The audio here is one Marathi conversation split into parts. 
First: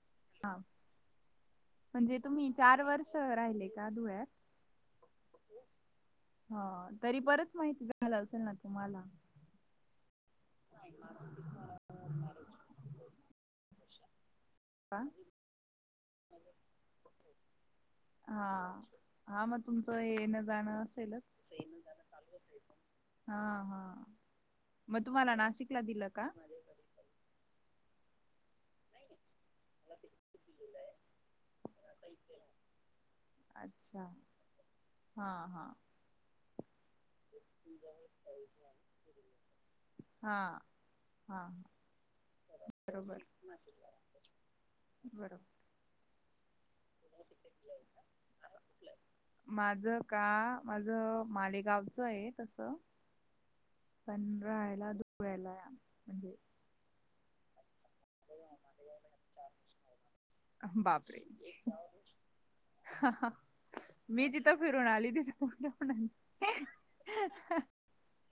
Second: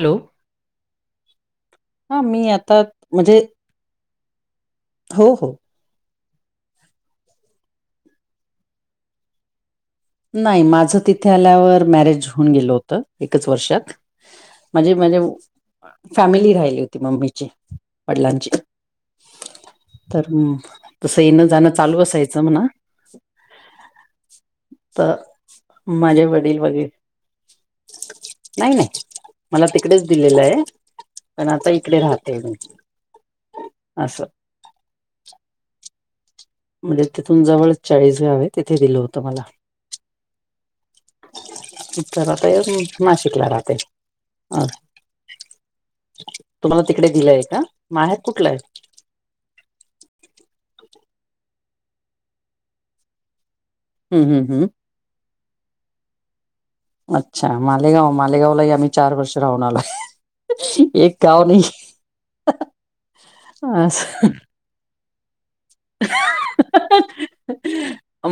हॅलो. हा म्हणजे हा मी तुम्ही आता चार वर्ष म्हणजे राहिले का धुळ्यात? हो हो ह तरी बरच माहिती झालं असेल ना तुम्हाला. नाही माझं तिथे आल्यावर मॅरेज होऊन गेल होत, एकच वर्षात. म्हणजे का? माझी फॅमिली राहिली होती मम्मीची, वडिलांची हा. हा मग तुमचं तर येणं मग जाणं असेलच तसं येणं - जाणं चालू असायचं म्हणा. हा हा मग तर तुम्हाला नाशिकला दिलं माझे का? वडील वगैर नाही नाही मला तिकडेच दिलेलं आहे, पण आता इकडे राहते मी अच्छा अस हा हा म्हणजे तिथून जवळच चाळीसगाव आहे तिथे दिलं होतं मला. हा हा [unintelligible] तर बरोबर नाशिकला राहते, अं बरोबर. तुम्हाला तिकडे दिलंय का? माहेर कुठला आहे? माझ का? माझ मालेगावचं आहे तसं. पण हम्म हम्म हम्म. राहायला धुळ्याला आहे म्हणजे अच्छा मालेगाव, मालेगावलाही आम्ही चार वर्ष राहून आलोय. एक गाव नाही हा असं फिरुन आली [unintelligible] ण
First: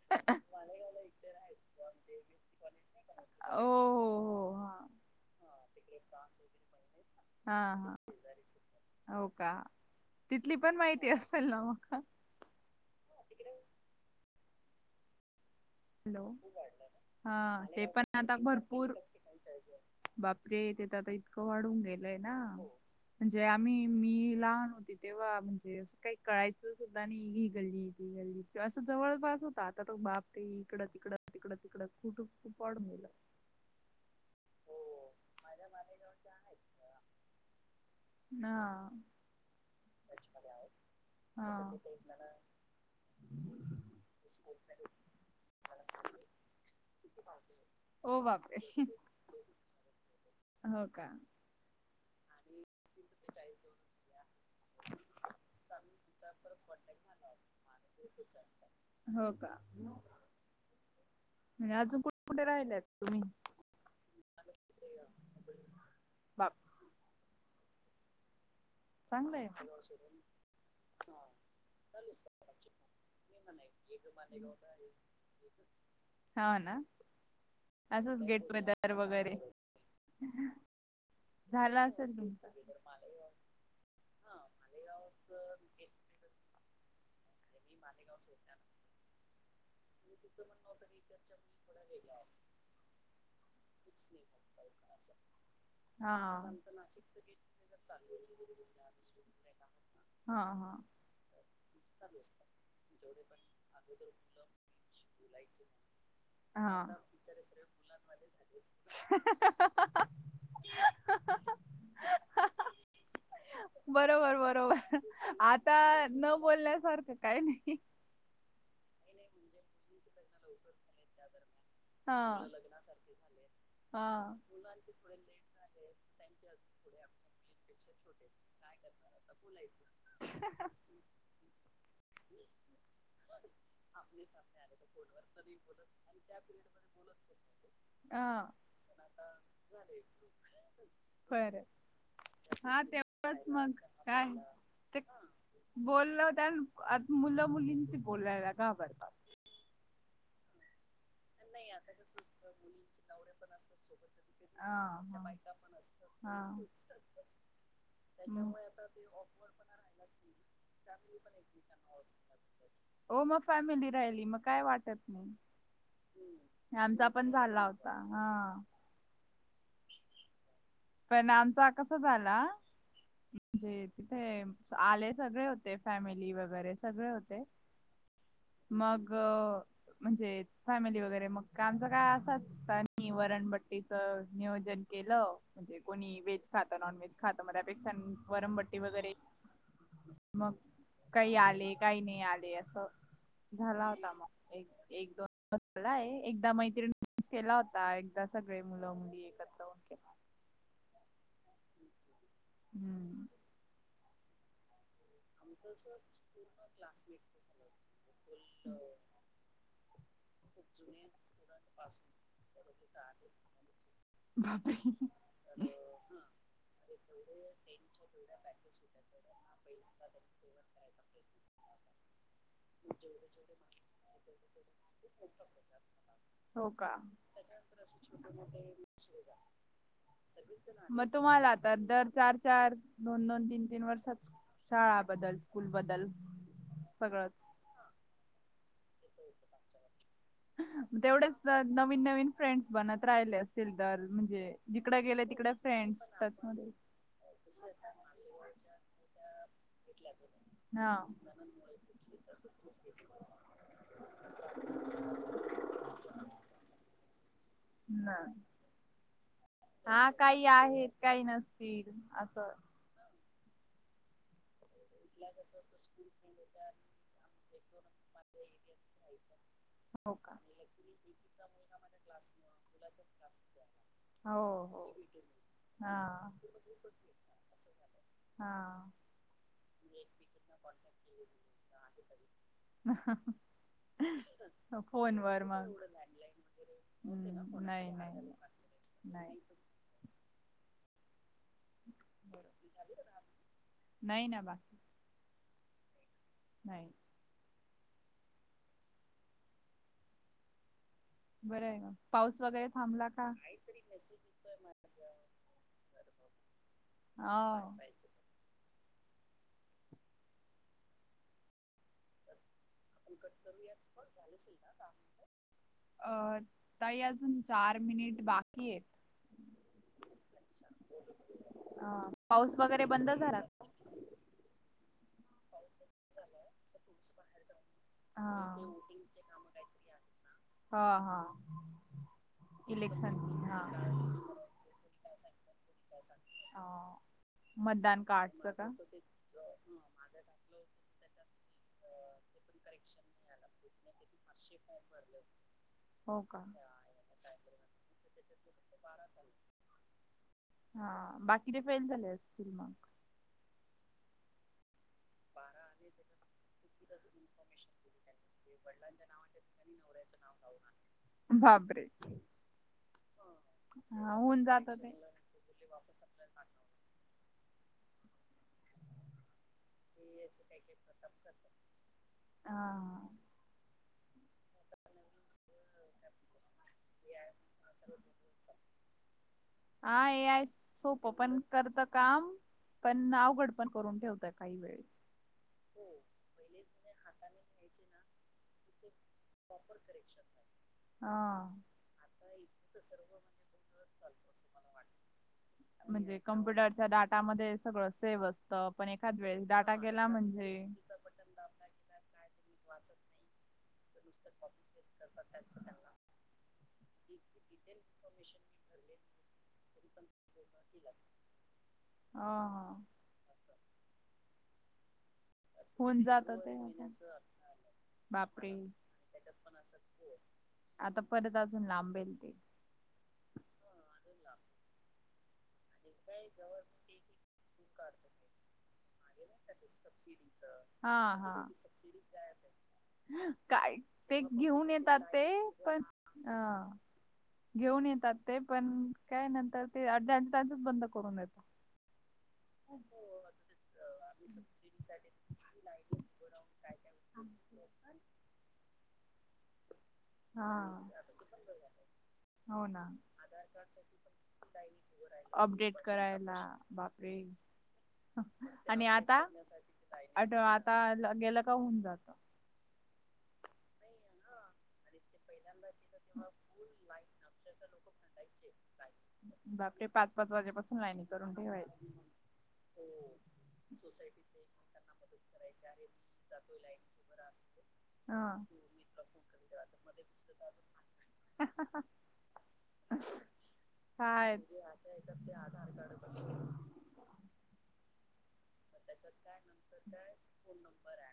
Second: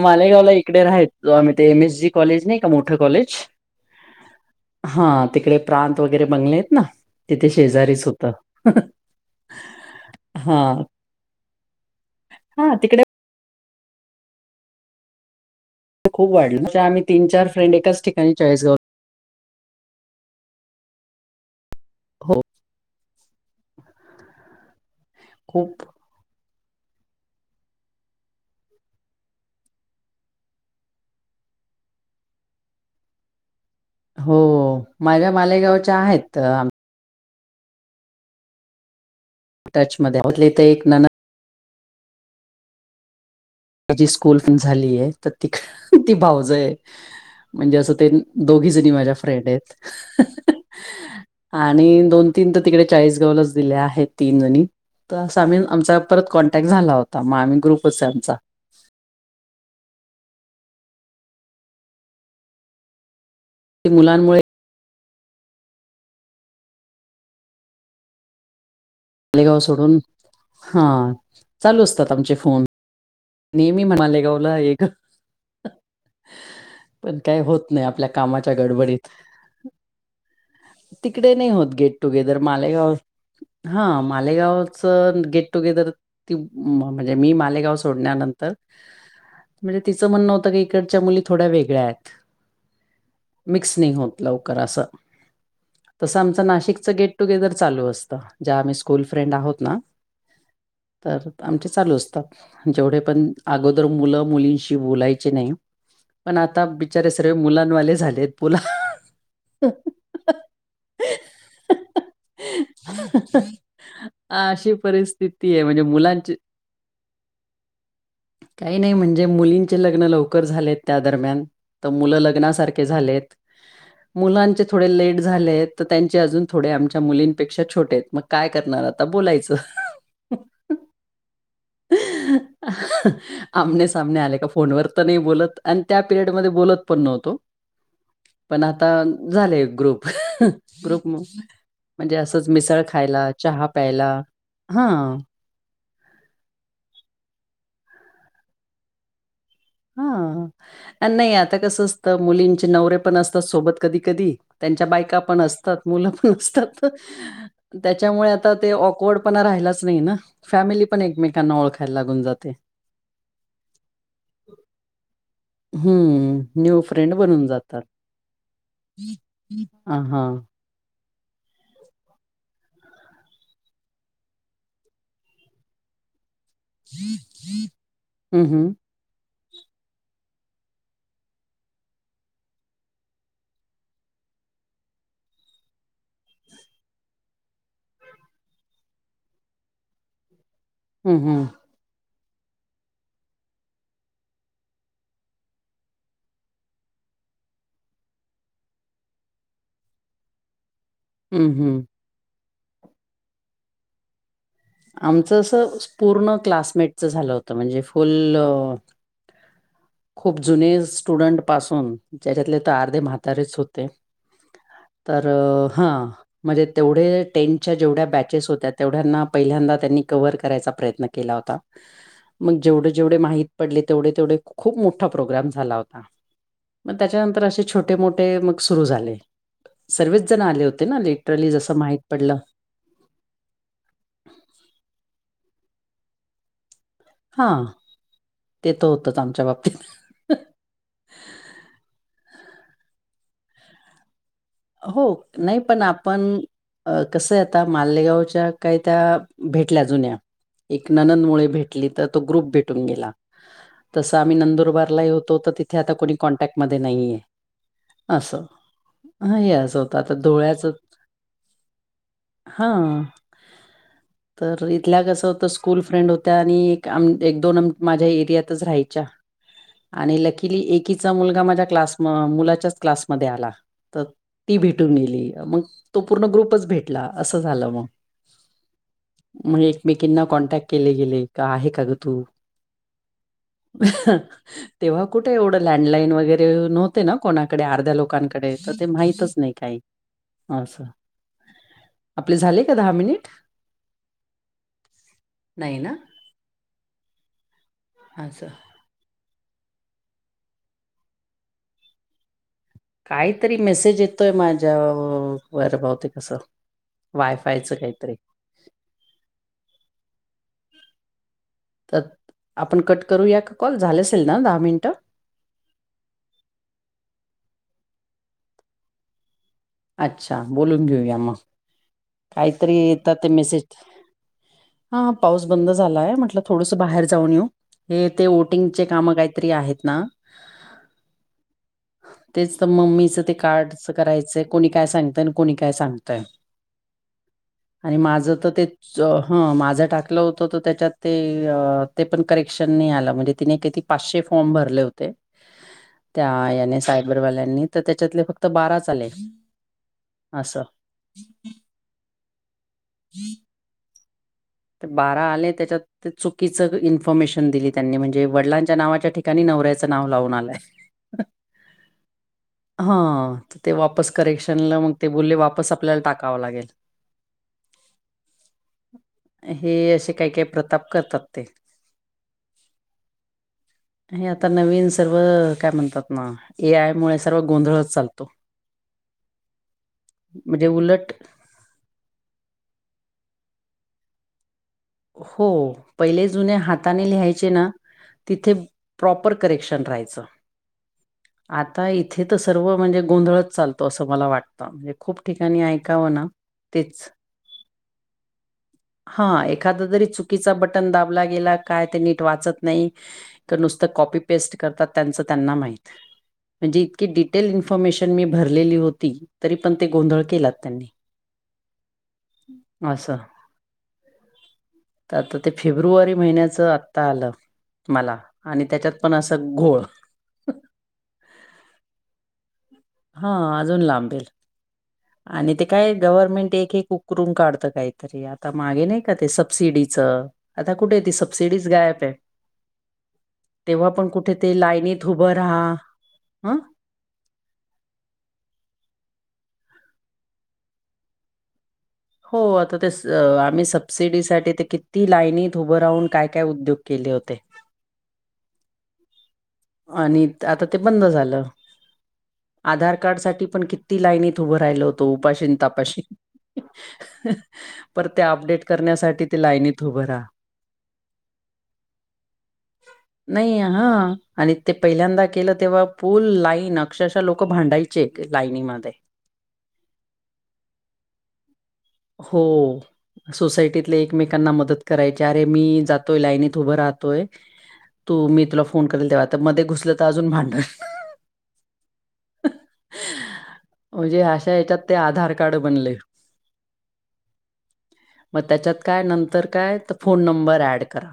मालेगावला इकडे राहयचो आम्ही, ते एम एस जी कॉलेज नाही का मोठं कॉलेज? ओ हो हो हा तिकडे प्रांत वगैरे बंगले आहेत ना तिथे हा हा शेजारीच होत. हो का तिथली पण माहिती असेल ना मग? हा तिकडे हॅलो खूप वाढलं म्हणजे आम्ही तीन हा चार फ्रेंड ते एकाच पण ठिकाणी आता चाळीसगाव भरपूर बापरे तिथं तर आता इतकं वाढून गेल लय ना हो म्हणजे आम्ही मी लहान होती तेव्हा खूप म्हणजे काही कळायचं सुद्धा नाही, ही गल्ली, ती गल्ली असं जवळपास होता आता तो बाप ते इकडं - तिकडं, तिकडं -तिकडं कुट पाड मलं हो माझ्या मालेगावच्या आहेत आ हा टच मध्ये आहोत, त्यातली एक नणंद हा माझी स्कूल झालीय, तर त ती भावजय आहे म्हणजे असं ते ओ दोघी बापरे जणी माझ्या फ्रेंड आहेत. हो का आणि दोन - तीन तर तिकडे चाळीसगावलाच दिले आहेत तीन जणी. त अस आम्ही आमचा परत कॉन्टॅक्ट झाला होता, मग आम्ही ग्रुपच आहे आमचा. हो का म्हणजे अजून कुठ कुठे राहिलायत तुम्ही? ते मुलांमुळे बाप चांगलंय मालेगाव सोडून, हा चालू असतात आमचे फोन नेहमी मालेगावला ये गं हा ना पण काही होत नाही आपल्या असंच गेट कामाच्या टुगेदर गडबडीत. वगैरे तिकडे नाही होत झाला गेट असेल तुम टुगेदर मालेगाव हा मालेगावच गेट - टुगेदर ती म्हणजे, मी मालेगाव सोडण्यानंतर. म्हणजे तिचं म्हणणं होतं की, इकडच्या मुली थोड्या वेगळ्या आहेत. मिक्स नाही होत लवकर असं. हा तसं आमचं नाशिकच गेट टुगेदर चालू असतं, ज्या आम्ही स्कूल फ्रेंड आहोत ना. हा हा. तर आमचे चालू असत, जेवढे पण अगोदर मुलं मुलींशी बोलायचे नाही. पण हा आता हा बिचारे सर्व मुलांनवाले झालेत बोला. [inaudible] [inaudible] बरोबर अशी बरोबर परिस्थिती आहे आता म्हणजे मुलांची नबोलण्यासारखं काही नाही. काही नाही म्हणजे मुलीं ची लग्न लवकर झालेत त्या दरम्यान, तर मुलं हा लग्नासारखे झालेत. हा मुलांचे थोडे लेट झालेत. तर त्यांचे अजून थोडे आमच्या मुलींपेक्षा छोटे आहेत. मग काय करणार आता बोलायचं. [unintelligible] [unintelligible] आमने सामने आले का फोनवर तरी बोलत, आणि त्या पिरियडमध्ये बोलत पण नव्हतो. हा पण आता झाले ग्रुप. ग्रुप खरं म्हणजे असंच हा मिसळ खायला, तेव्हाच चहा मग प्यायला काय ते हं. बोललं त्या आ- मुलं मुलींशी बोलायला घाबरतात. हां. नाही आता कसं असतं. मुलींचे नवरे पण असतात सोबत कधी कधी, हा त्यांच्या बायका पण असतात. मुलं पण हा असतात त्याच्यामुळे आता ते ऑकवर्ड पणा राहिलाच नाही ना, फॅमिली पण एकमेकांना ओळखायला लागून जाते. हो, मग फॅमिली राहिली. मग काय वाटत नाही. हम्म. न्यू आमचा फ्रेंड पण बनून झाला जातात होता हा हा. पण आमचा कस झाला. म्हणजे तिथे आले सगळे होते, फॅमिली वगैरे. सगळे होते, हं, हं. मग म्हणजे फॅमिली वगैरे मग आमचा काय असाच. [unintelligible] वरणबट्टीच नियोजन केलं. म्हणजे कोणी व्हेज खात, नॉन व्हेज खातं मग त्यापेक्षा वरणबट्टी वगैरे, मग हं, काही हं. आले काही, नाही आले असं. झाला होता. मग एक एक दोन झालाय, एकदा मैत्रिणीस केला होता. एकदा सगळे मुलं मुली एकत्र. Okay bye. हम्म हम्. हम्म. आमचं असं पूर्ण क्लासमेटच झालं होतं, म्हणजे फुल. खूप जुने स्टुडंट पासून जेच्यातले तर, आर्धे म्हातारेच होते. बापरे तर हा, म्हणजे तेवढे टेनच्या जेवढ्या बॅचेस होत्या तेवढ्यांना. पहिल्यांदा त्यांनी कवर करायचा प्रयत्न केला होता. मग जेवढे जेवढे माहित पडले, तेवढे तेवढे खूप मोठा प्रोग्राम झाला होता. हो का मग त्याच्यानंतर असे, छोटे मोठे मग सुरू झाले. सर्वच जण आले होते ना, मग तुम्हाला लिटरली आता जसं माहित दर पडलं. चार चार दोन दोन, तीन तीन वर्षात शाळा बदल स्कूल बदल सगळंच. हा, ते तर होतंच आमच्या बाबतीत. तेवढेच नवीन नवीन फ्रेंड्स बनत राहिले असतील तर म्हणजे, जिकड गेले तिकड फ्रेंड्स, त्यात मग अं.. कसं आता मालेगावच्या काय त्या, भेटल्या जुन्या, एक हा ननंदमुळे भेटली तर तो ग्रुप भेटून गेला. तसं आम्ही नंदुरबारला होतो तर तिथे आता कोणी कॉन्टॅक्टमध्ये नाही आहे असं. ह येस. हा काही आहेत काही नसतील असं. हा. तर इथल्या कसं होतं स्कूल फ्रेंड होत्या आणि एक दोन माझ्या एरियातच राहायच्या. हो आणि का लकीिली एकीचा मुलगा माझ्या क्लास मुलाच्याच क्लासमध्येध्ये आला. तर हो ती हो भेटून गेली मग हा तो पूर्ण ग्रुपच भेटला असं झालं मग हा म्हणज एकमेकींना कॉन्टॅक्ट केले गेले का आहे का ग तू ह. तेव्हा कुठे एवढं मग लँडलाईन वगैरे नव्हते ना हम्म कोणाकडे नाही अर्ध्या नाही लोकांकडे डे तर ते माहितच नाही काही असं. आपले झाले का दहा मिनिट नाही ना बाकी नाही ना. नाही. हच सर. बरं आहे का पाऊस वगैरे थांबला का काहीतरी मेसेज येतोय माझ्या वरभहते कसं? वायफायचं हो काहीतरी तर आपण कट करूया का कॉल झाला असेल ना दहा मिनिटं. अ तई अजून चार मिनिट बाकी आहेत. अच्छा बोलून घेऊया मग ह पाऊस काहीतरी वगैरे बंद येतात ते करा. मेसेज हा पाऊस बंद झालाय म्हटलं थोडंसं बाहेर जाऊन येऊ. हे ते हा वोटिंगचे काम काहीतरी आहेत ना. हा हा. तेच तर इलेक्शन मम्मीचं ते हा. कार्डच करायचंय कोणी काय सांगतय आणि कोणी काय सांगतय? हो. आणि माझं तर ते हं माझं टाकलं होतं तर त्याच्यात ते ते पण करेक्शन नाही आलं म्हणजे तिने का पाचशे फॉर्म भरले होते. हो त्या का? याने सायबरवाल्यांनी तर त्याच्यातले फक्त बारा ले हा बाकी ते फेल झाले फिल्मग. ही बारा आले त्याच्यात चुकीच इन्फॉर्मेशन दिली त्यांनी म्हणजे वडलांच्या नावाच्या ठिका. त्यांनी नवऱ्याचं नाव लावून आलाय. बापरे. हा तर ते वापस हा होऊन जात करेक्शनला मग ते बोलले वापस आपल्याला टाकावं लागेल. हे असे काही काही प्रताप करतात ते हा हे आता नवीन सर्व काय म्हणतात ना ए आय मूळे सर्व गोंधळच चालतो. हा ऐआय म्हणजे सोप उलट पण करत काम पण नाव गडबड पण करून ठेवत काही वेळेस हो पहिले जुने हाताने लिहायचे ना तिथे प्रॉपर करेक्शन राहायचं. हा हा. आता इथे तर सर्व म्हणजे गोंधळच चालतो असं मला वाटतं म्हणजे खूप ठिकाणी काय? म्हणजे कंप्युटरच्या डाटामध्ये सगळं सेव्ह असतं पण एखद हां, वेळेस डाटा डाटा एखादा तरी गेला म्हणजे चुकीचा बटन गेला काय ते नीट वाचत नाहीत. कॉपी पेस्ट करतात त्यांच त्यांना माहित. म्हणजे इतकी डिटेल इन्फॉमेशन मी भरलेली हो ती तरी पण ते गोंधळ केलाच त्यांनी ह आसं त आता ते होऊन फेब्रुवारी जात ते महिन्याचं आत्ता आलं. मला बापरे आणि त्याच्यात पण आसा घोळ. आता परत अजून लांबेल ते. हां अजून लांबेल. आणि ते काय गव्हर्नमेंट एक एक उकरुन काढतं काहीतरी आता मागे नाई काय ते सबसिडीचं आता हा कुठे ती हा सबसिडीच गायब आहे. काय तेव्हा पण ते कुठे घेऊन येतात लाईनीत ते उभं राहा. पण अ हं. घेऊन येतात ते पण काय नंतर ते अर्ध्यातच बंद करून देतो. हो आता ते स आम्ही सबसिडीसाठी ते किती लाईनीत उभं राहून काय काय उद्योग केले होते. आणित आता ते हा बंद झालं. हो ना आधार कार्ड साठी पण किती लाईनीत उभं राहिलो होतो उपाशी न अपडेट तापाशी. करायला बापरे पर ते अपडेट आणि आता करण्यासाठी ते लाईनीत उभं राहा. आत अ आता गेलं का होऊन जात. [inaudible] नाई हां. आणि ते पहिल्यांदा केलं तेव्हा फुल लाईन अक्षरशः लोक भांडायचे एक लाईनीमध्ये. बापरे पाच पाच वाजेपासून लाईन करून ठेवायचं. हो सोसायटीतले एकमेकांना मदत करायचे अरे मी जातोय लाईनीत उभं राहतोय तू हा मी तुला फ त मध्ये घुसलं त आजून भांड हा हा हा. हा म्हणजे अशा येते. याच्यात ते आधार कार्ड बनले. म त्याच्यात काय नंतर काय त फोन नंबर ऍड करा.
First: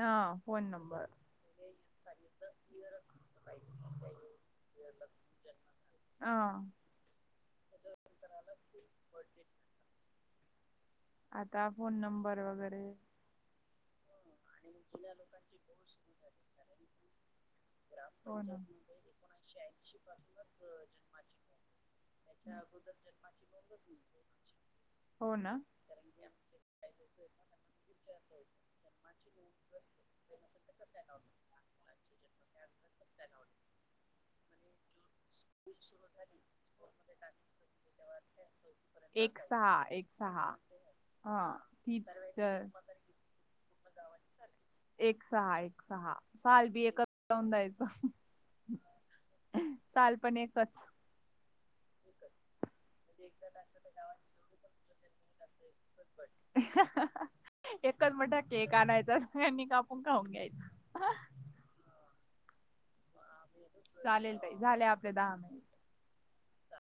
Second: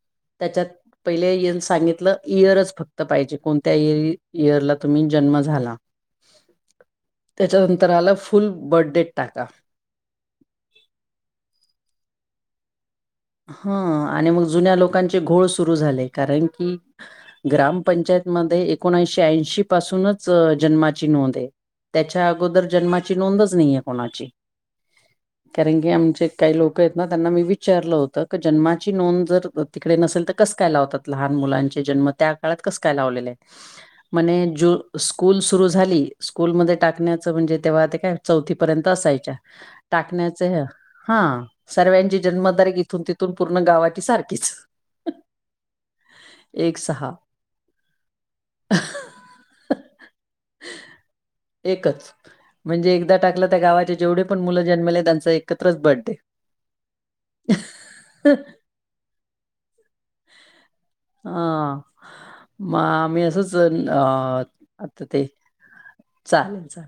हां फोण त्याच्यात नं पहिले इयर सांगितलं ईयरच फक्त पाहिजे कोणत्या ई ईयर ला तुम्ही जन्म झाला. आ. त्याच्यानंतर आल फुल बर्ट डेट टाका. आता फोन नंबर वगेरे हां आणि मग जुन्या लोकांचे घोळ सुरू झाले कारण की ग्रामपंचायत हो ना मध्ये एकोणऐंशी ऐंशी पासूनच अ जन्माची नोंद आहे. त्याच्या अगोदर जन्माची नोंदच नाइये कोणाची हो ना कारण की आमच्ये काही लोक आहेत ना त्यांना मी विचारलं हो त जन्माची नोंद जर तिकडे नसेल त कसं काय लावतात लहान मुलांचे जन्म त्या काळात कसं काय लावलेलंय म्हणे जू स्कूल सुरु झाली स्कूलमध्ये टाकण्याचं म्हणजे तेव्हा ते काय चौथी पर्यंत असायच्या. एक सहा एक टाकण्याचे सहा ह हा हां तीच सर्व्यांची तर जन्मदारीक इथून तिथून पूर्ण गाव वाची सारखीच. एक सहा एक सहा साल एक बी एकच सहा जाऊन द्यायचं. अं साल पण एकच. एकच म्हणजे एकदा टाकलं त्या गावाचे जेवढे पण मुलं जन्मले त्यांचा एकत्रच बर्थडे. अं हं हं हं एकच मटा केक. कानायचा सगळ्यांनी कापून खाऊून घ्यायचं. हं. हां म आम्ही असंच अ चालेल ताई झाले आता आपले ते दहा मिनिट. चालतं.